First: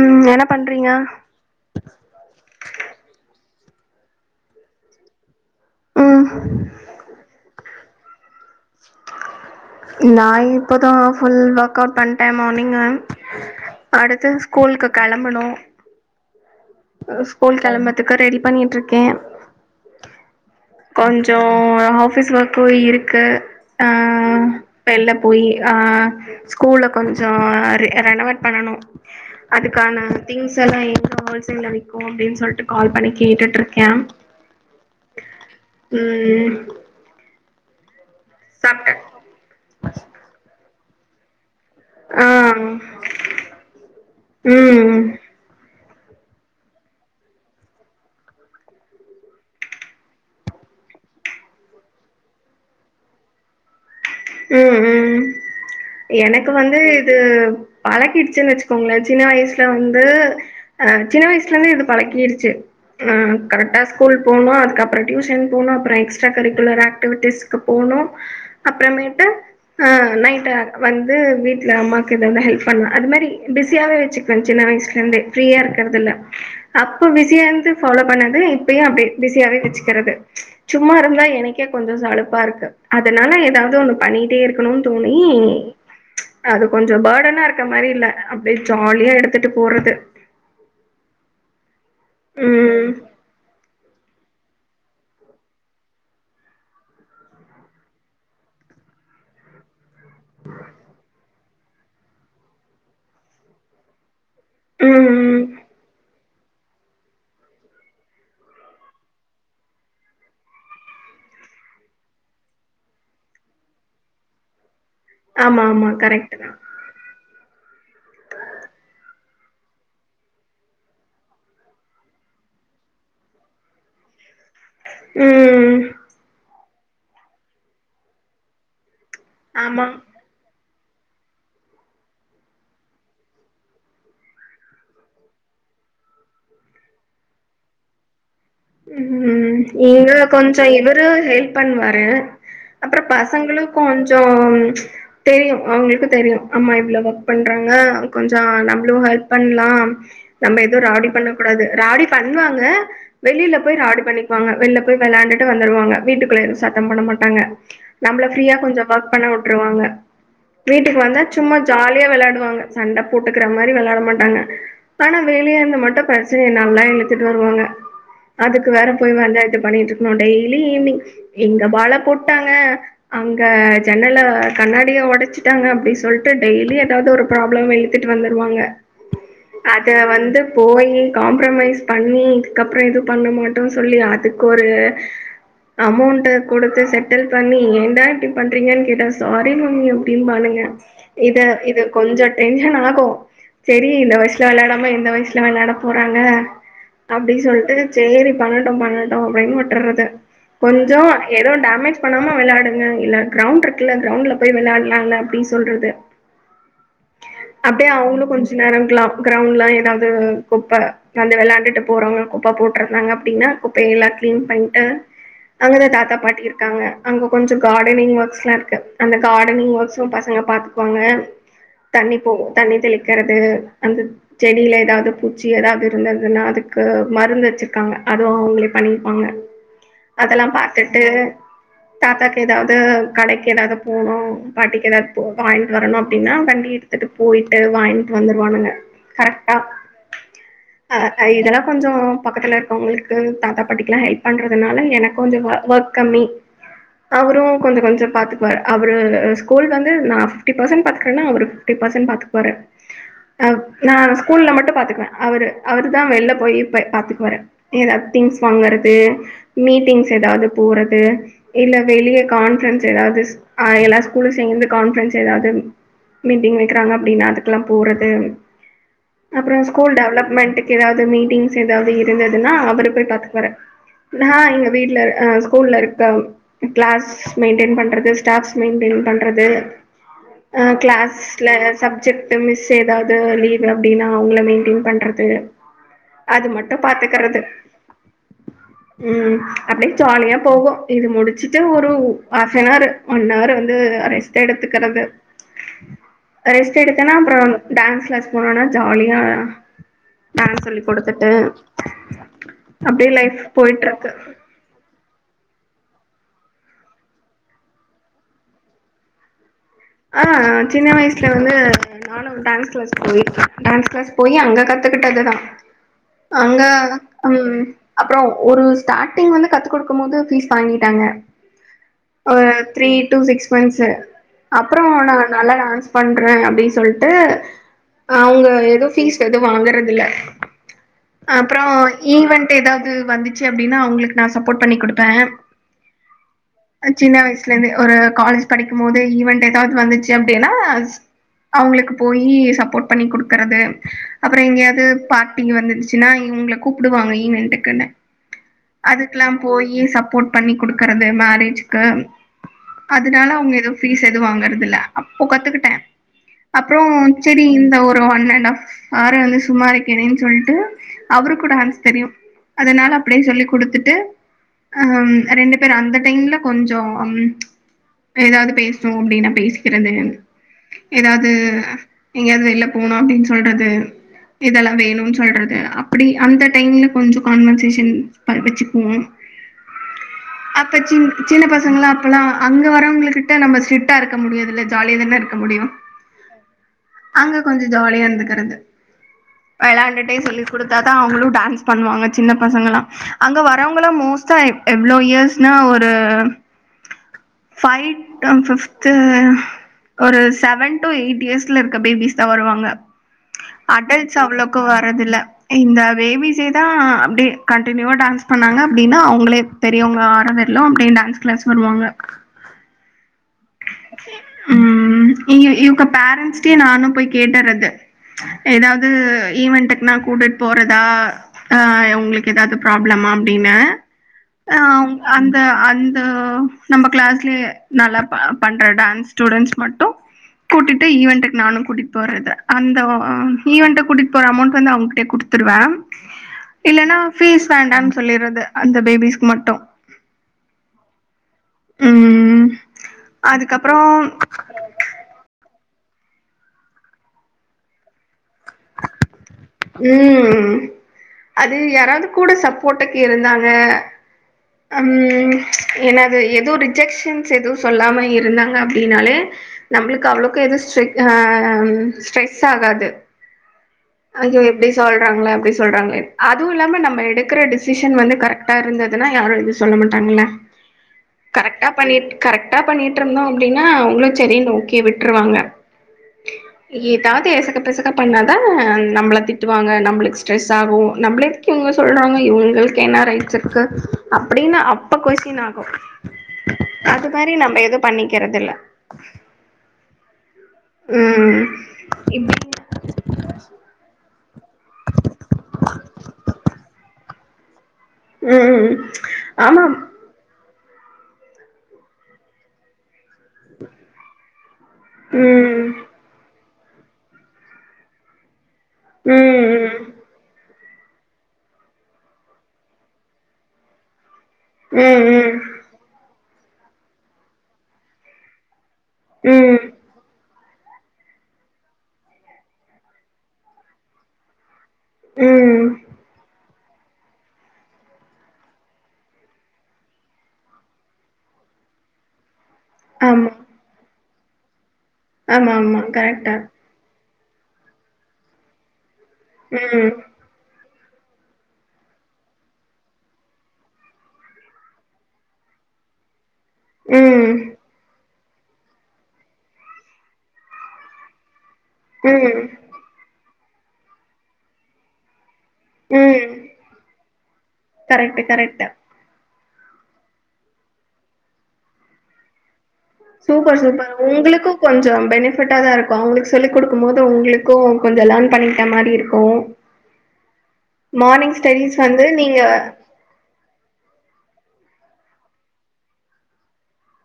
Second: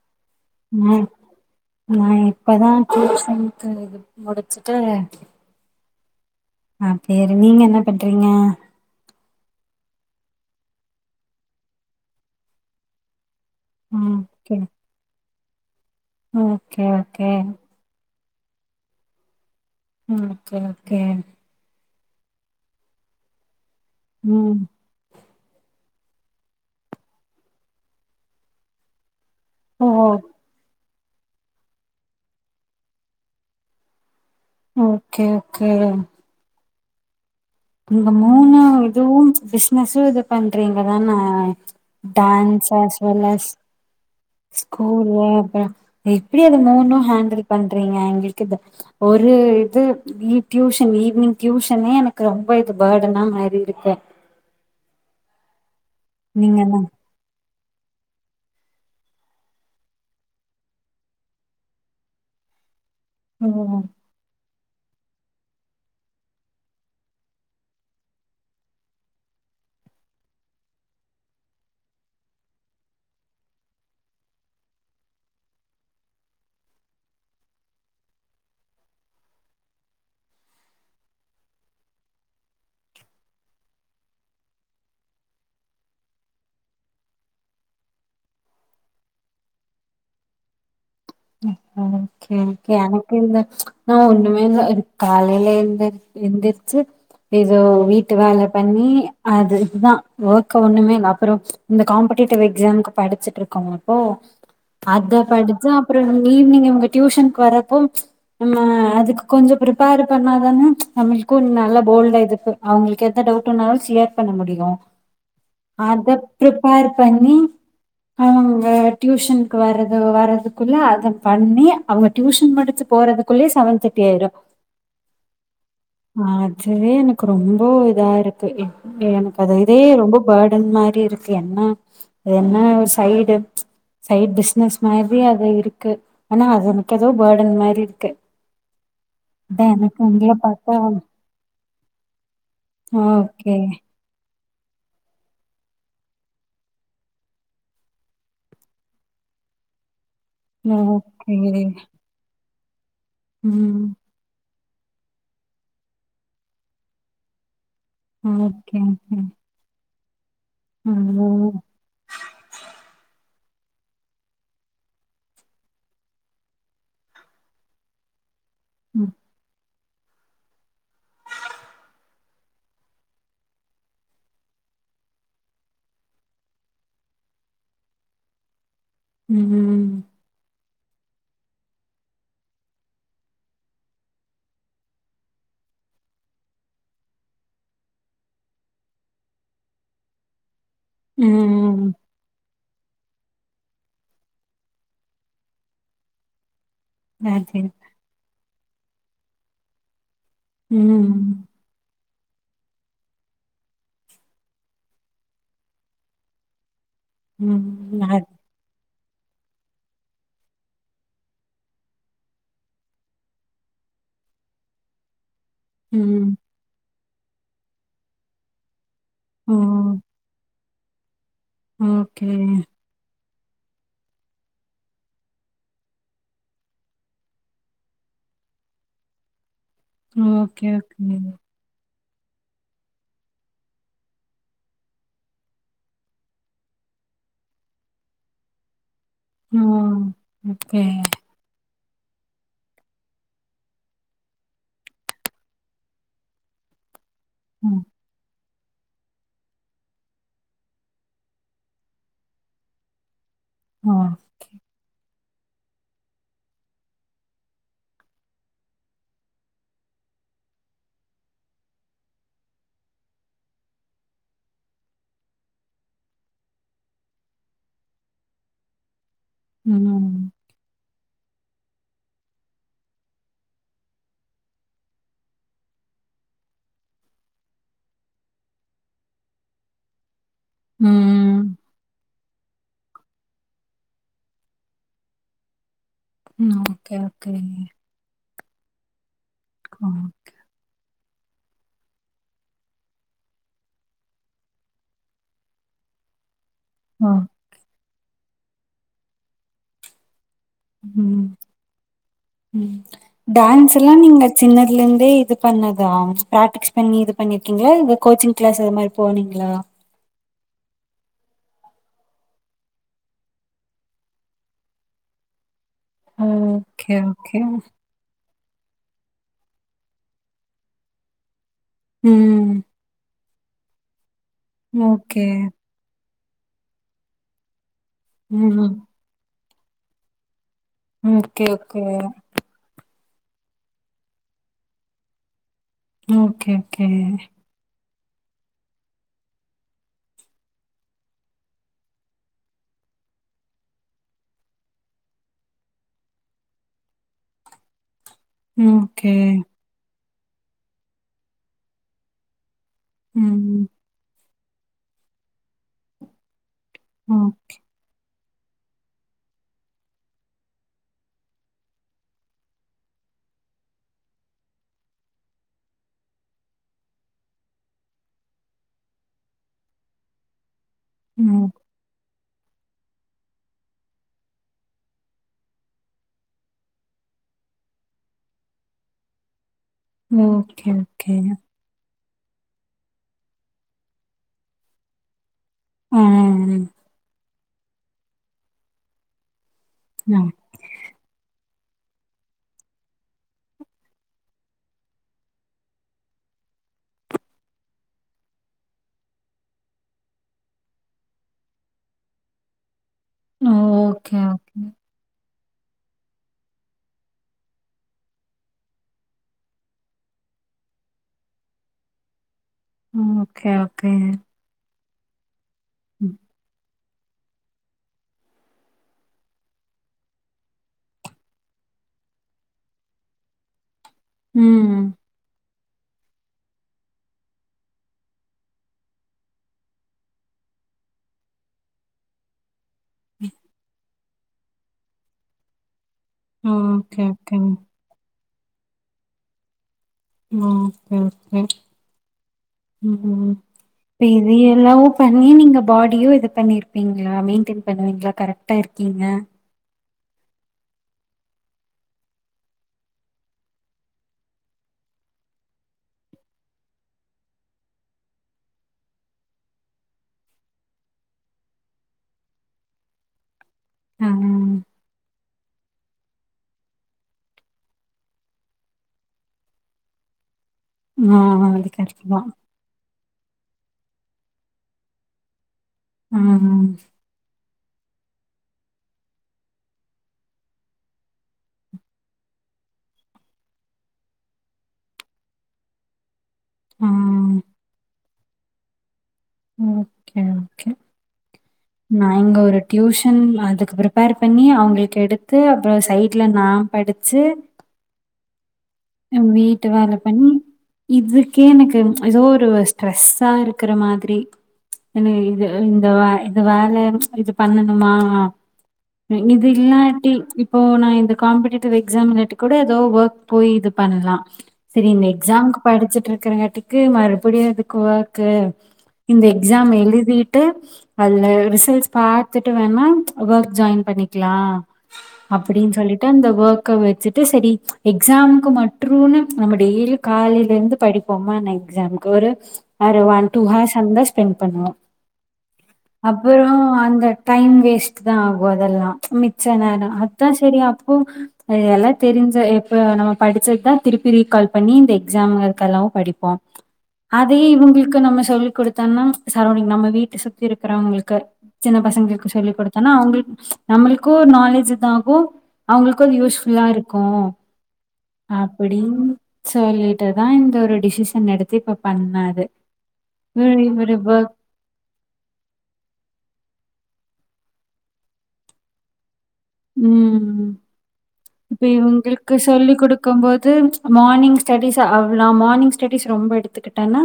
ம் என்ன பண்றீங்க நா நா இப்பதா டியூசன் ம் இது முடிச்சுட்டு ம் அப்டியேரு நீங்க என்ன பண்றீங்க நா இப்போதா ஃபுல் ஒர்க் அவுட் பண்ணட்டே மார்னிங்கே ம் அடுத்தது ஓகே ஸ்கூலுக்கு கெளப்பணு ஓகே அ ஓகே ஸ்கூல் கெளம்பத்துக்கு ரெடி பண்ணிட்டு இருக்கே ம் ஓகே ஓகே கொஞ்சோ ஆ ஆபீஸ்ல ஒர்க்கு இருக்கு ஆ ம் வெள்ல போய் அ ஸ்கூல்ல கொஞ்சோ ரே ரேனவட் பண்ணனு ஓ அதுக்கான திங்ஸ்ல்லா எ [unintelligible] கெடக்கு அப்டின்னு சொல்லிட்டு கால் பண்ணி கேட்டுட்டு இருக்கே ஓகே ஓகே இங்க சாப்ட்ட மூணாவது பிஸ்னஸு இது பண்றீங் அதான ஆ டான்ஸ் அஸ்வல்லேஸ் ம் ஸ்கூல் அ இப் எப்டி அது மூணு ஹேண்டில் பண்றீங்க எங்களுக்கு ஒரு இது வி டியூஷன் ஈவினிங் டியூஷனே எனக் ரொம்ப இது பேர்டனா மாறி இருக்கே ம் ம் எனக்கு நீங்க வந்து என்ன இது பழக்கிடுச்சுன்னு வெச்சுக்கோங்களே சின்ன வயசுல வந்து ஆ சின்ன வயசுல இருந்து இது பழக்கிருச்சு ஆ ம் கரெக்டா ஸ்கூல் போகணு அது அப்பறோ டியூஷன் போனும் அப்றோ எக்ஸ்ட்ரா கரிக்குலர் ஆக்டிவிட்டிஸ்கு போனும் அப்பறமே ட ஆ நைட்ட வந்து வீட்டுல அம்மாக்கு எதானு ஹெல்ப் பண்ணுவே அது மாரி பிஸியாவே வச்சுக்குவே சின்ன வயசுல இருந்தே ஃப்ரியா இருக்கிறதுல அப்ப பிஸியா இருந்து ஃபாலோ பண்ணது இப்ப அப்பே பிஸியாவே வச்சுக்கிறது சும்மா இருந்தா எனக்கே கொஞ்சோ சலுப்பா இருக்கு அதனால ஏதாவது ஒன் பண்ணிட்டே இருக்கணும்னு தோணி.., அது கொஞ்சோ பர்டன் ஹ இருக்க மாரி இல்ல அப்டியே ஜாலியா எடுத்துட்டு போறது.., ம் எனக்கே [unintelligible] ம் எனகில்ல இப்போ ஒண்ணுமே இல்ல, காலையில எந் எந்திரச்சு ஏதோ வீட்டு வேலை பண்ணி அது, இதுதா.., ஒர்க்க ஒண்ணுமே இல்ல. அப்புறோ இந்த காம்படேட்டிவ் எக்ஸாம்க்கு படிச்சிட்டு இருக்கறப்போ அத ம் படிச்சா ஈவினிங் இவங்க டியூஷனுக்கு வரப்போ, நம்ம அதுக்கு கொஞ்சோ ப்ரிப்பேர் பண்ணாதானே நம்மளுக்கு நல்லா போல்டா இது அவங்களுக்கு எந்த டவுட்னாலும் ஷியர் பண்ண முடியு ஆமா ஆமா அதப் கரெக்ட் தா ப்ரிப்பேர் பண்ணி அவங்க வேற டியூஷனுக்கு வரது வரது குள்ள அத பண்ணி அவங்க டியூஷன் முடிஞ்சு போறதுக்குள்ளயே செவென் தெர்ட்டி ஆயிடு ம் ஆ இதுவே எனக்கு ரொம்போ இதா இருக்கு எனக்கு அத இதே ஆமா ரொம்ப பேடன் மா தி இருக்கு என்ன என்ன ஒரு சைடு சைட் பிஸ்னஸ் மாரி இருக்கு ஆனா அது எனக்கு ஏதோ பேடன் மாரி இருக்கு ம் ம் அதா எனக்கு இங்களு உங்கள கொஞ்சொ பாத்தா இவரு ஹெல்ப் பண்ணுவாரு அப்றொ ஓகே பசங்களு கொஞ்சொ தெரியு அவ்ங்களுக்கு தெரியு அம்மா இவ்ளோ வொக் பண்றாங்க கொஞ்சொ நம்ளு ஹெல்ப் பண்லா நம்ம எதுவு ராவ்டி ஓகே பண்ணக் கூடாது ராவ்டி பண்ணுவாங் ல வெளில போய் ம் ராவ்டி பண்ணிக்குவாங்க வெளில போய் வெளாண்டுட்டு வந்துருவாங்க வீட்டுக்குள்ள எதுவு சத்தம் போட மாட்டாங்க நம்மள ஃப்ரீயா கொஞ்ச ஓகே ஒர்க் பண்ண உட்ருவாங்க வீட்டுக்கு வந்தா ம் சும்மா ஜாலியா வெளாடுவாங்க சண்ட போட் டுக்ற மாரி வெளாட மாட்டாங்க ஆனா வெளிய இருந்து மட்டு பிரச்சனைய நல்லா இழுத்துட்டு வருவாங்க அதுக்கு வேற ம் போய் பஞ்சாயத்து பண்ணிட்ரு க்னு டெய்லி ஈவ்னிங் இங்க பால போட்டாங்க அங்க ஜன்னல கண்ணாடிய ஒடச்சிட்டாங்க அப்டி சொல்ட்டு டெய்லி எதாது ஒரு ப்ராப்ளம இழுத்துட்டு வந்துருவாங்க ம் அத வந்து போயி காம்ப்ரமைஸ் பண்ணி இதுக்கப் பற எது பண்ண மாட்டோ சொல்லி அதுக்கொரு அமௌண்ட குடுத்து செட்டில் பண்ணி ஏன்டா இப்டி பண்றிங்கன் கேட்டா சாரி மம்மி அப்டிம்பானுங்க இத இது ம் கொஞ்ச டென் ஷன் ஆகு செரி இந்த வயசுல வெளாடாமா எந்த வய்சுல வெளாட போறாங்க அ செரிப்ப செரி பண்ணட்டு பண்ணட்டு அப்டின் விட்டுர்றது கொஞ்சொ ம். எது டேமேஜ் பண்ணாம விளாடுங்க இல்ல க்ரௌண்ட் இருக்குல்ல க்ரௌண்ட்ல போய் விளால்லாம்ல அப்டி சொல்றது அப்டியே ம். அவ்ங்களு அது. கொஞ்சொ நேரொ க்லா க்ரௌண்ட்லா ஏதாவ்து குப்ப வந்து விளாண்டுட்டு போறவ்ங்க குப்ப போட்ருந்தாங்க அப்டின்னா குப்பையெல்லா க்ளீன் பண்ட்டு அங்கதா தாத்தா ம். பாட்டி இருக்காங்க அங்க கொஞ்சொ காடனிங் ஒர்க்ஸ்லா இருக்கு அந்த ஓ! காடனிங் ஒர்க்ஸு பசங்க பாத்து பாங்க தண்ணி ஓகே. போ தண்ணி தெளிக்கெற் து அந்த செடியில ஏதாவ்து பூச்சி ஏதாவ்து இருந்ததுன்னா அதுக்கு மருந்து வச்சிருக்காங்க அதுவும் அவங்களே பண்ணியிருப்பாங்க அதெல்லாம் ஓகே, பாத்துட்டு ஓகே. தாத்தாக்கு ஏதாவது கடைக்கு ஏதாவது போணும் பாட்டிக்கு ஏதாவது போ வாங்கிட்டு வரணும் அப்படின்னா வண்டி எடுத்துட்டு போயிட்டு வாங்கிட்டு வந்துருவானுங்க கரெக்டா ஓ! ஓகே. ஆஹ் இதெல்லாம் கொஞ்சம் பக்கத்துல இருக்கவங்களுக்கு தாத்தா பாட்டிக்கு எல்லாம் ஹெல்ப் பண்றதுனால எனக்கு கொஞ்சம் ஒர்க் கம்மி அவரும் ம். கொஞ்சம் கொஞ்சம் பாத்து அவரு ஸ்கூல் வந்து நான் பிப்டி பர்சன்ட் பாத்துக்குரேன்னா அவரு பிப்டி பர்சன்ட் பாத்துப்பாரு நான் ஓ! நா ஸ்கூல்ல மட்டும் பாத்துக்குவேன் அவரு அவர தான் வெள்ள போய் பாத்துக்குவாரு ஏதாவது திங்ஸ் வாங்கறது மீட்டிங்ஸ் ஏதாவது போறது இல்ல வெளியே கான்பரன்ஸ் ஏதாவது எல்லா ஸ்கூல சேர்ந்து கான்பரன்ஸ் ஏதாவது மீட்டிங் வைக்கிறாங்க அப்படின்னா அதுக்கெல்லாம் போறது அப்புறம் ஸ்கூல் ம். டெவலப்மெண்ட்ட்க்கு ஏதாவது மீட் ஏதாவது இருந்ததுன்னா அவரு போய் பாத்துப்பாரு நான் இங்க வீட்டுல் ஸ்கூல்ல இருக்க கிளாஸ் மெயின்டெய்ன் பண்றது ஸ்டாப்ஸ் மெயின்டெய்ன் பண்றது ஆ க்ளாஸ்ல ம். சப்ஜெக்ட் மிஸ் எதாவது லீவ் அப்டின்னா அவங்கள மெயின்டெயின் பண்றது அது மட்டும் ஓகே, ஓகே. பாத்துக்கிறது ம் ஓ! அப்டியே ஜாலியா போகும் இது முடிச்சுட்டு ஒரு ஹாப்னார் ஒன் ஹவர் வந்து ரெஸ்ட் எடுத்துக்கிறது ரெஸ்ட் ஓ! எடுத்தேன்னா அப்புறம் டான்ஸ் கிளாஸ் போனோனா ஜாலியா [unintelligible] ம் ம் அப்டியே லைஃப் டான்ஸ் எல்லாம் போயிட்ருக்கு நீங்க சின்னதுல இருந்தே இது பண்ணதா பிராக்டிக்ஸ் பண்ணி இது பண்ணிருக்கீங்களா இந்த கோச்சிங் கிளாஸ் அது மாதிரி போனீங்களா ஆ சின்ன வயசுல வந்து நானும் டான்ஸ் கிளாஸ் போயிருக்கேன் டான்ஸ் கிளாஸ் போய் அங்க கத்துக்கிட்டது தான் அங்க ஓகே, ஓகே. ம் அப்புறம் ஒரு ஸ்டார்ட்டிங் வந்து கத்து கொடுக்கும் போது ஃபீஸ் வாங்கிட்டாங்க ஆ ம். த்ரீ டூ சிக்ஸ் போ்ச [inaudible] அப்புறம் ஓகே. நான் நல்லா டான்ஸ் பண்ன்- [unintelligible] அப்படின்னு சொல்லிட்டு அவங்க ம். ஏதோ ஃபீஸ் எ [unintelligible] தும் வாங்கறதுல ஓகே, அப்புறம் ஓகே. ஈவன்ட் ஏதாவது- ம் வந்துச்சு அப்படின்னா அவங்களுக்கு நான் சப்போர்ட் பண்ணி கொடுப்பேன் ஓகே, ஓகே. சின்ன வயசுல இருந்து ஒரு காலேஜ் படிக்கும் போதே ஈவண்ட் ஏதாவது வந்துச்சு அப்டின்னா அவங்களுக்கு போயி சப்போர்ட் பண்ணி குடுக்கறது அப்புறம் எங்கேயாவது பார்ட்டி வந்துச்சுன்னா இவங்க கூப்பிடுவாங்க இவென்ட்குனு அதுக்கெல்லாம் போயி சப் சப்போர்ட் பண்ணி குடுக்கறது மேரேஜ்க்கு அதனால அவங்க ஏதோ பீஸ் வாங்கறது இல்ல அப்போ கத்துக்கிட்டேன் அப்புறம் செடி இந்த ஒரு ஒன்னன் நா ஆர வந்து சும்மா இருக்கேனேன் சொல்ட்டு அவரு கூட ஹான்ஸ் தெரியும் அதனால அப்டியே சொல்லி குடுத்துட்டு ம் ரெண்டு பேரும் அந்த டைம்ல கொஞ்சம் ஏதாவது பேஸ் அப்டின்னா பேசிக்கிறது ஏதாவது எங்கேயாவது வெளில போனும் அப்படின்னு சொல்றது இதெல்லாம் வேணும்னு சொல்றது அப்படி அந்த டைம்ல கொஞ்சம் கான்வர்சேஷன் படுச்சுக்குவோம் அப்ப சின் சின்ன பசங்களாம் அப் ஆனா அங்க வரவங்கள் கிட்ட நம்ம- ஸ்ட்ரிக்டா இருக்க முடியாதுல்ல ஜாலியா தான இருக்க முடியும் உஹம்ம் அங்க கொஞ்சம் ஜாலியா இருந்துக்கிறது விளாண்டுட்டே சொல்லிக் கொடுத்தாதான் அவங்களும் டான்ஸ் பண்ணுவாங்க சின்ன பசங்கல்லாம் அங்க வரவங்க மோஸ்டா எவ்ளோ இயர்ஸ் ஒரு ஃபைவ் [unintelligible] ஒரு செவன் டு எயிட் இயர்ஸ்ல இருக்க பேபிஸ் தான் வருவாங்க அடல்ட்ஸ் அவ்வளவுக்கு வரது இல்ல இந்த பேபிஸே தான் அப்டியே கண்டினூவா டான்ஸ் பண்ணாங்க அப்டின்னா அவங்களே பெரியவங்க ஆரவர்லும் அப்டியே டான்ஸ் கிளாஸ் வருவாங்க உம் ஓகே ஓகே உம் [unintelligible] இவங்க பேரன்ட்ஸ் கே நானும் போய் கேட்டுறது ஏதாவது ஈவென்ட்க்குனா கூட்டிட் போறதா உங்களுக்கு ஏதாவது ப்ராப்ளமா அப்டின்னு ஆஹ் அந்த இந்த நம்ம கிளாஸ்லயே நல்லா- பண்ற டான்ஸ் ஸ்டூடெண்ட்ஸ் மட்டும் கூட்டிட்டு ஈவெண்ட்க்கு நானும் கூட்டிட்டு போறத அந்த அ ஈவென்ட்ட கூட்டிட் இப்ப ஒரு அமௌண்ட் வந்து அவங்கிட்டே குடுத்துருவே இல்லன்னா பீஸ் வேண்டான் சொல்லிர்றது அந்த பேபிஸ்கு மட்டோ மோ ஓகே ஓகே ம் உம் உம் அதுக்கப்புறோ பெரியளவு பண்ணி நி நீங்க பாடியோ இது பண்ணிருப்பீங்களா மெயின்டென் பண்ணுவீங்களா கரெக்டா இருக்கீங்க உஹம் அது யாராவது கூட சப்போட்டுக்கு இருந்தாங்க ஹம் என்னது ஏதோ ரிஜெக்ஷன்ஸ் எதுவு சொல்லாம இருந்தாங்க அப்டின்னாலே நம்ளுக்கு அவ்ளவுக்கு எது [unintelligible] ஆஹ் ஸ்ட்ரெஸ் ஆகாது ஆ. அது எப்டி சொல்றாங்கள அப்டி சொல்றாங்கள அதுவு இல்லாம நம்ம எடுக்கிற டிசிஷன் வந்து கரெக்ட்டா இருந்துதுனா யாரோ இது சொல்ல மாட்டாங்கள ஆ. அது கரெக்டா கரெக்ட் பண்ணிட் தான். கரெக்டா பண்ணிட் ட்ருனு அப்படின்னா அவங்களு செரி ஓகே விட்ருவாங்க ஆ. ஏதாவது ஏசகு பசக்கா பண்ணாதா நம்மள திட்டுவாங்க நம்மளுக்கு ஸ்ரெஸ் ஆகு நம்மள எதுக்கு இவங்க சொல்றாங்க இவுங்ளுக்கு என்ன ரைட்ஸ் இருக்கு அப்படின்னு அப்ப கொஸ்டின் ஆகொ ஆ. அது மாரி நம்ம எது பண்ணிக் [unintelligible] ஓகே ஒகே ம் நா இங்க இப்டி ஒரு டியூஷன் அதுகபுரோ பேர் பண்ணி அவங்களுக்கு எடுத்து அப்புரோ சைட்ல நா படிச்சு உம் நம் வீட்டு வேல பண்ணி இதுக்கே எனக்கு ஏதோ ஒரு ஸ்ரெஸ்ஸா இருக்கற மாதிரி என் இது ம் இந்த [unintelligible] அது வேல இது பண்ணணுமா இது ம் இல்லாட்டி இப் ஓ நா இந்த காம்படடேட்டிவ் எக்ஸாம்லட்டி கூட ஏதோ ஒர்க் போய் இது பண்ணலா ம் சரி இந்த ம் எக்ஸாம்க்கு படிச்சிட்டுட்ருக்கறங்க இதுக்கு மறுபடியு எதுக்கு ஒர்க்கு இந்த ம் எக்ஸாம் எழுதி டு அதுல ரிசல்ஸ் பாத்துட்டு வேணா ச் ஒர்க் ஜாயின் பண்ணிக்கலா ம் அப்படினு சொல்லிட்டு அந்த ஒர்க் க வச்சுட்டு சரி எக்ஸாம்க்கு மட் ற்றுனு நம்ம டெய்லி காலையில இருந்து படிபோமா அனா எக்ஸாம்கு ஒரு ஆமா [unintelligible] பென் பண்ணுவோ ஆமா ஆமா கரெக்டா அப்பறோ அந்த டைம் வேஸ்ட் தான் ஆகும் அதெல்லாம் மிச்ச ம் நேரம் அதான் சரியா எல்லாம் தெரிஞ்ச எப்ப நம்ம படி தான் திருப்பி ரிகால் பண்ணி இந்த எக்ஸாமக்கெல்லாம் படிப்போம் ம் அதையே இவங்களுக்கு நம்ம சொல்லி கொடுத்தம்ன்னா சரௌண்டிங் நம்ம வீட்ட சுத்தி இருக்கிறவங்களுக்கு சின்ன பசங்களுக்கு ம் சொல்லிக் கொடுத்தானா அவங்க நம்மளுக்கும் நாலேஜ் இத ஆகும் அவுங்களுக்கும் அது ம் யூஸ்ஃபுல்லா இருக்கும் கரெக்ட்டு கரெக்ட்டு அப்படின்னு சொல்லிட்டுதான் இந்த ஒரு டிசிஷன் எடுத்து இப்ப பண்ணது சூப்பர் சூப்பர் உங்களுக்கும் கொஞ்சம் பெனிபிட்டா தான் இருக்கும் அவுங்களுக்கு சொல்லிக் கொடுக்கும் போது உங்களுக்கு கும் கொஞ்சம் லேர்ன் பண்ணிகிட்ட மாரி இருக்கும் உம் இப்ப ஸ்டடீஸ் வந்து இவுங்களுக்கு நீங்க சொல்லிக் கொடுக்கும் போது மார்னிங் ஸ்டடிஸ் அவ்ளோ மார்னிங் ஸ்டடிஸ் ரொம்ப எடுத்துக்கிட்டேன்னா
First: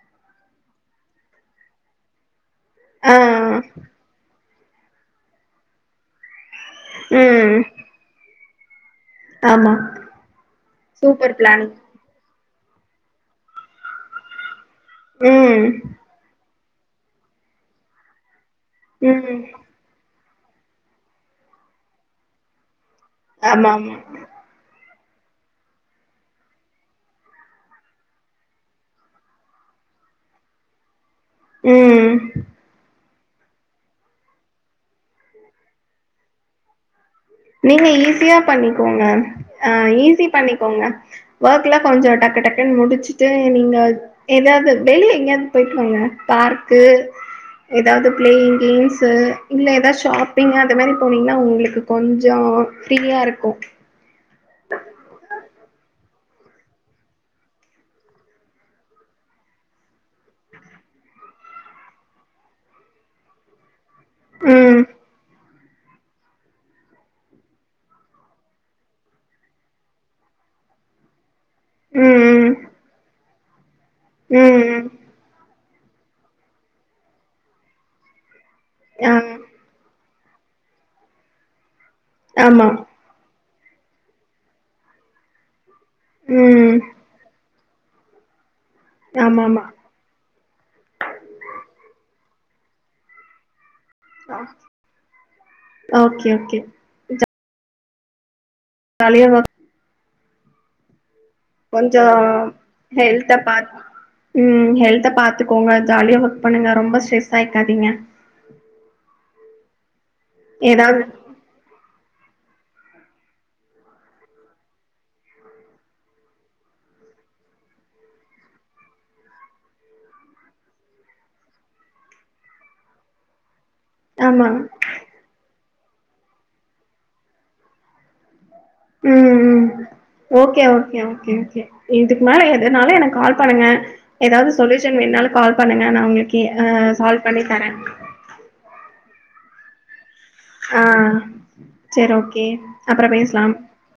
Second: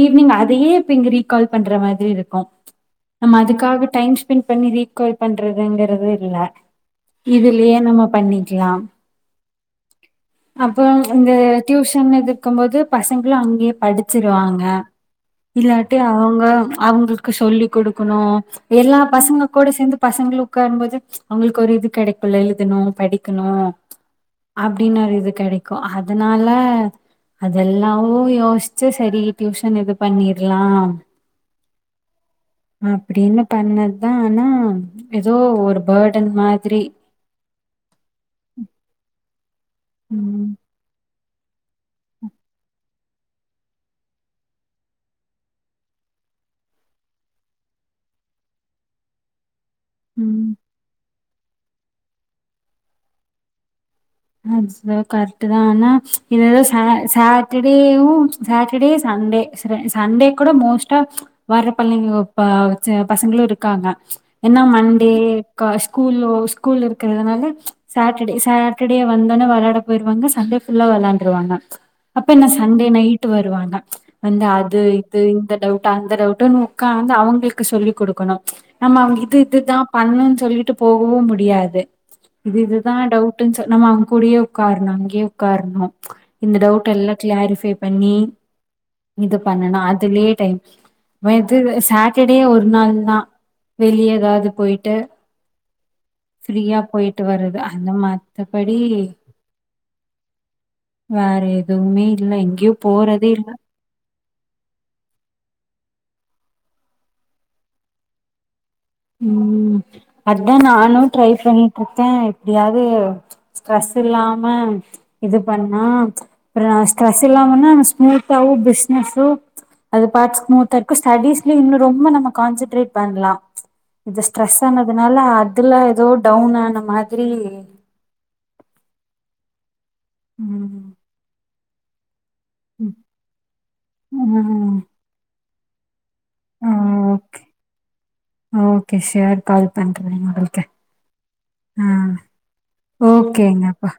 ஈவினிங் அதையே இப்ப இங்க ரீகால் பண்ற மாதிரி இருக்கும் ஆ நம்ம அதுக்காக டைம் ஸ்பெண்ட் பண்ணி ரீட் கோள் பண்றதுங்கறது இல்ல ம் இதுலேயே நம்ம பண்ணி க்கலாம் ஆமா அப்புறோ இந்த சூப்பர் பிளானிங் டியூஷன் எதுக் பாக்கம்போது பசங்ளு அங்கேயே படிச்சிருவாங்க ம் இல்லாட்டி அவுங்களு அவுங்களுக்கு சொல்லிக் குடுக்கணு எல்லா ம் பசங்க கூட சேந்து பசங்களு கோம்போது அவுங்களுக் கோரு இது கெடைக்குல்ல எதுன்ணு படிக்கணு ஆமா அப் ஆமா அப்டின்னு ஒரு இது கெடைக்கு அதனால்ல அதெல்லாவு யோசிச்சு செரி டியூஷன் இது பண்ணிர்லா உம் அப்டின்னு பண்ணத்தா ஆனா ஏதோ ஒரு பேர்டன் மாதிரி நீங்க ஈஸியா பண்ணிக்கோங்க அ ஈஸி ம் பண்ணிக்கோங்க வொர்க் வொர்க்கெல்லா கொஞ்ச டக்கு டக்குன் முடிஞ்சு ச்ச நீங்க எதாவது வெளிய எங்கேயாவது போயிட்டு வாங்க பார்க்கு எதாவது ப்ளேயிங் கேம்ஸு இல்ல எதாவது ம் ஷாப்பிங் அந்த மேரி போனீங்ன்னா உங்களுக்கு கொஞ்சோ ஃப்ரீயாருக்கு அ சத் கண் இது தானா இது சா சாட்டர்டேயும் சாட்டர்டே சண்டே ச் ச சண்டே கூட மோஸ்ட்டா வர்ற பள்ளைங்கோ ப பசங் பசங்களு இருக்காங்க என்ன ம். மண்டே க்கா ஸ்கூலோ ஸ்கூல் இருக்கறதுனால சாட்டர்டே ச அப்பிடியே வந்தோன்ன வெள்ளாட போய்டுவாங்க சண்டே ஃபுல்லா வெள்ளாண்டுருவாங்க ம், அப்ப என்ன ம். சண்டே நைட் ன்ட்டு வருவாங்க வந்து ம், அது ம். இது இந்த டவுட் ந்த அந்த டவுட்ன்னு உட்க்காந்து அவுங்களுக்கு சொல்லிக் குடுக்கணு ஆமா ஆ. அவங் இது இதுதா பண்ணுன் சொல்லிட்டு போகவு முடியாது இது ஆமா. இதுதா டவு டவுட் சொன்னமாக்கூடியோ உட்காரணு அங்கேயே உட்காரணு இந்த ம். டவுட் எல்லா கிளாரிஃபை பண்ணி இது ஆமாமா. பண்ணுனா அதுலே டைம் இது [unintelligible] [unintelligible] ஒரு நாள் நா வெளிய ஆ. ஏதாது போயிட்டு ஓகே, ஓகே. ஃப்ரீயா போயிட் ட்டு வருறது அந்த மா மத்தபடி ஜாலியா ஒர்க் வேற கொஞ்சோ எதுவுமே இல்ல எங்கேயோ போறதே ஹெல்த்த இல்ல பாத் ம் ஹெல்த்த பாத்துக்கோங்க ஜாலியா ஒர்க் பண்ணுங்க ரொம்ப ஸ்ட்ரெஸ் ஆயிக்காதீங்க ம் அதுதா நானு ஏதாவது ட்ரை பண்ணிட்ருக்க எப்டியாது ஸ்ட்ரெஸ் இல்லாம இது பண்ணா அப்ற ஸ்ட்ரெஸ் இல்லாமன்னா ஸ்மூத்தாவு பிஸ்னஸு அது பாத் ஸ்மூத்தாருக்கு ஸ்டடிஸ்லயு இன்னு ரொம்ப நம்ம கான்சன்ட்ரேட் பண்லா இது ஆமா ஸ்ட்ரெஸ் ஆனதுனால இதுல எதோ டவுனான மாதிரி ம் ம் ஓகே ம் ஓகே ஓகே ஓகே [unintelligible] இதுக்கு மேல எதனாலு எனக்கு கால் பண்ணுங்க எதாது ம் சொலுயூஷன் வேணாலு கால் பண்ணுங்க நா உங்குளுக் ஏ ஆ சால்வ் ஓகே பண்ணி தர [unintelligible] கால் பண் ஆ ஆ செரி ஓகே அப்புற பேசலா ஓகேங்கப்பா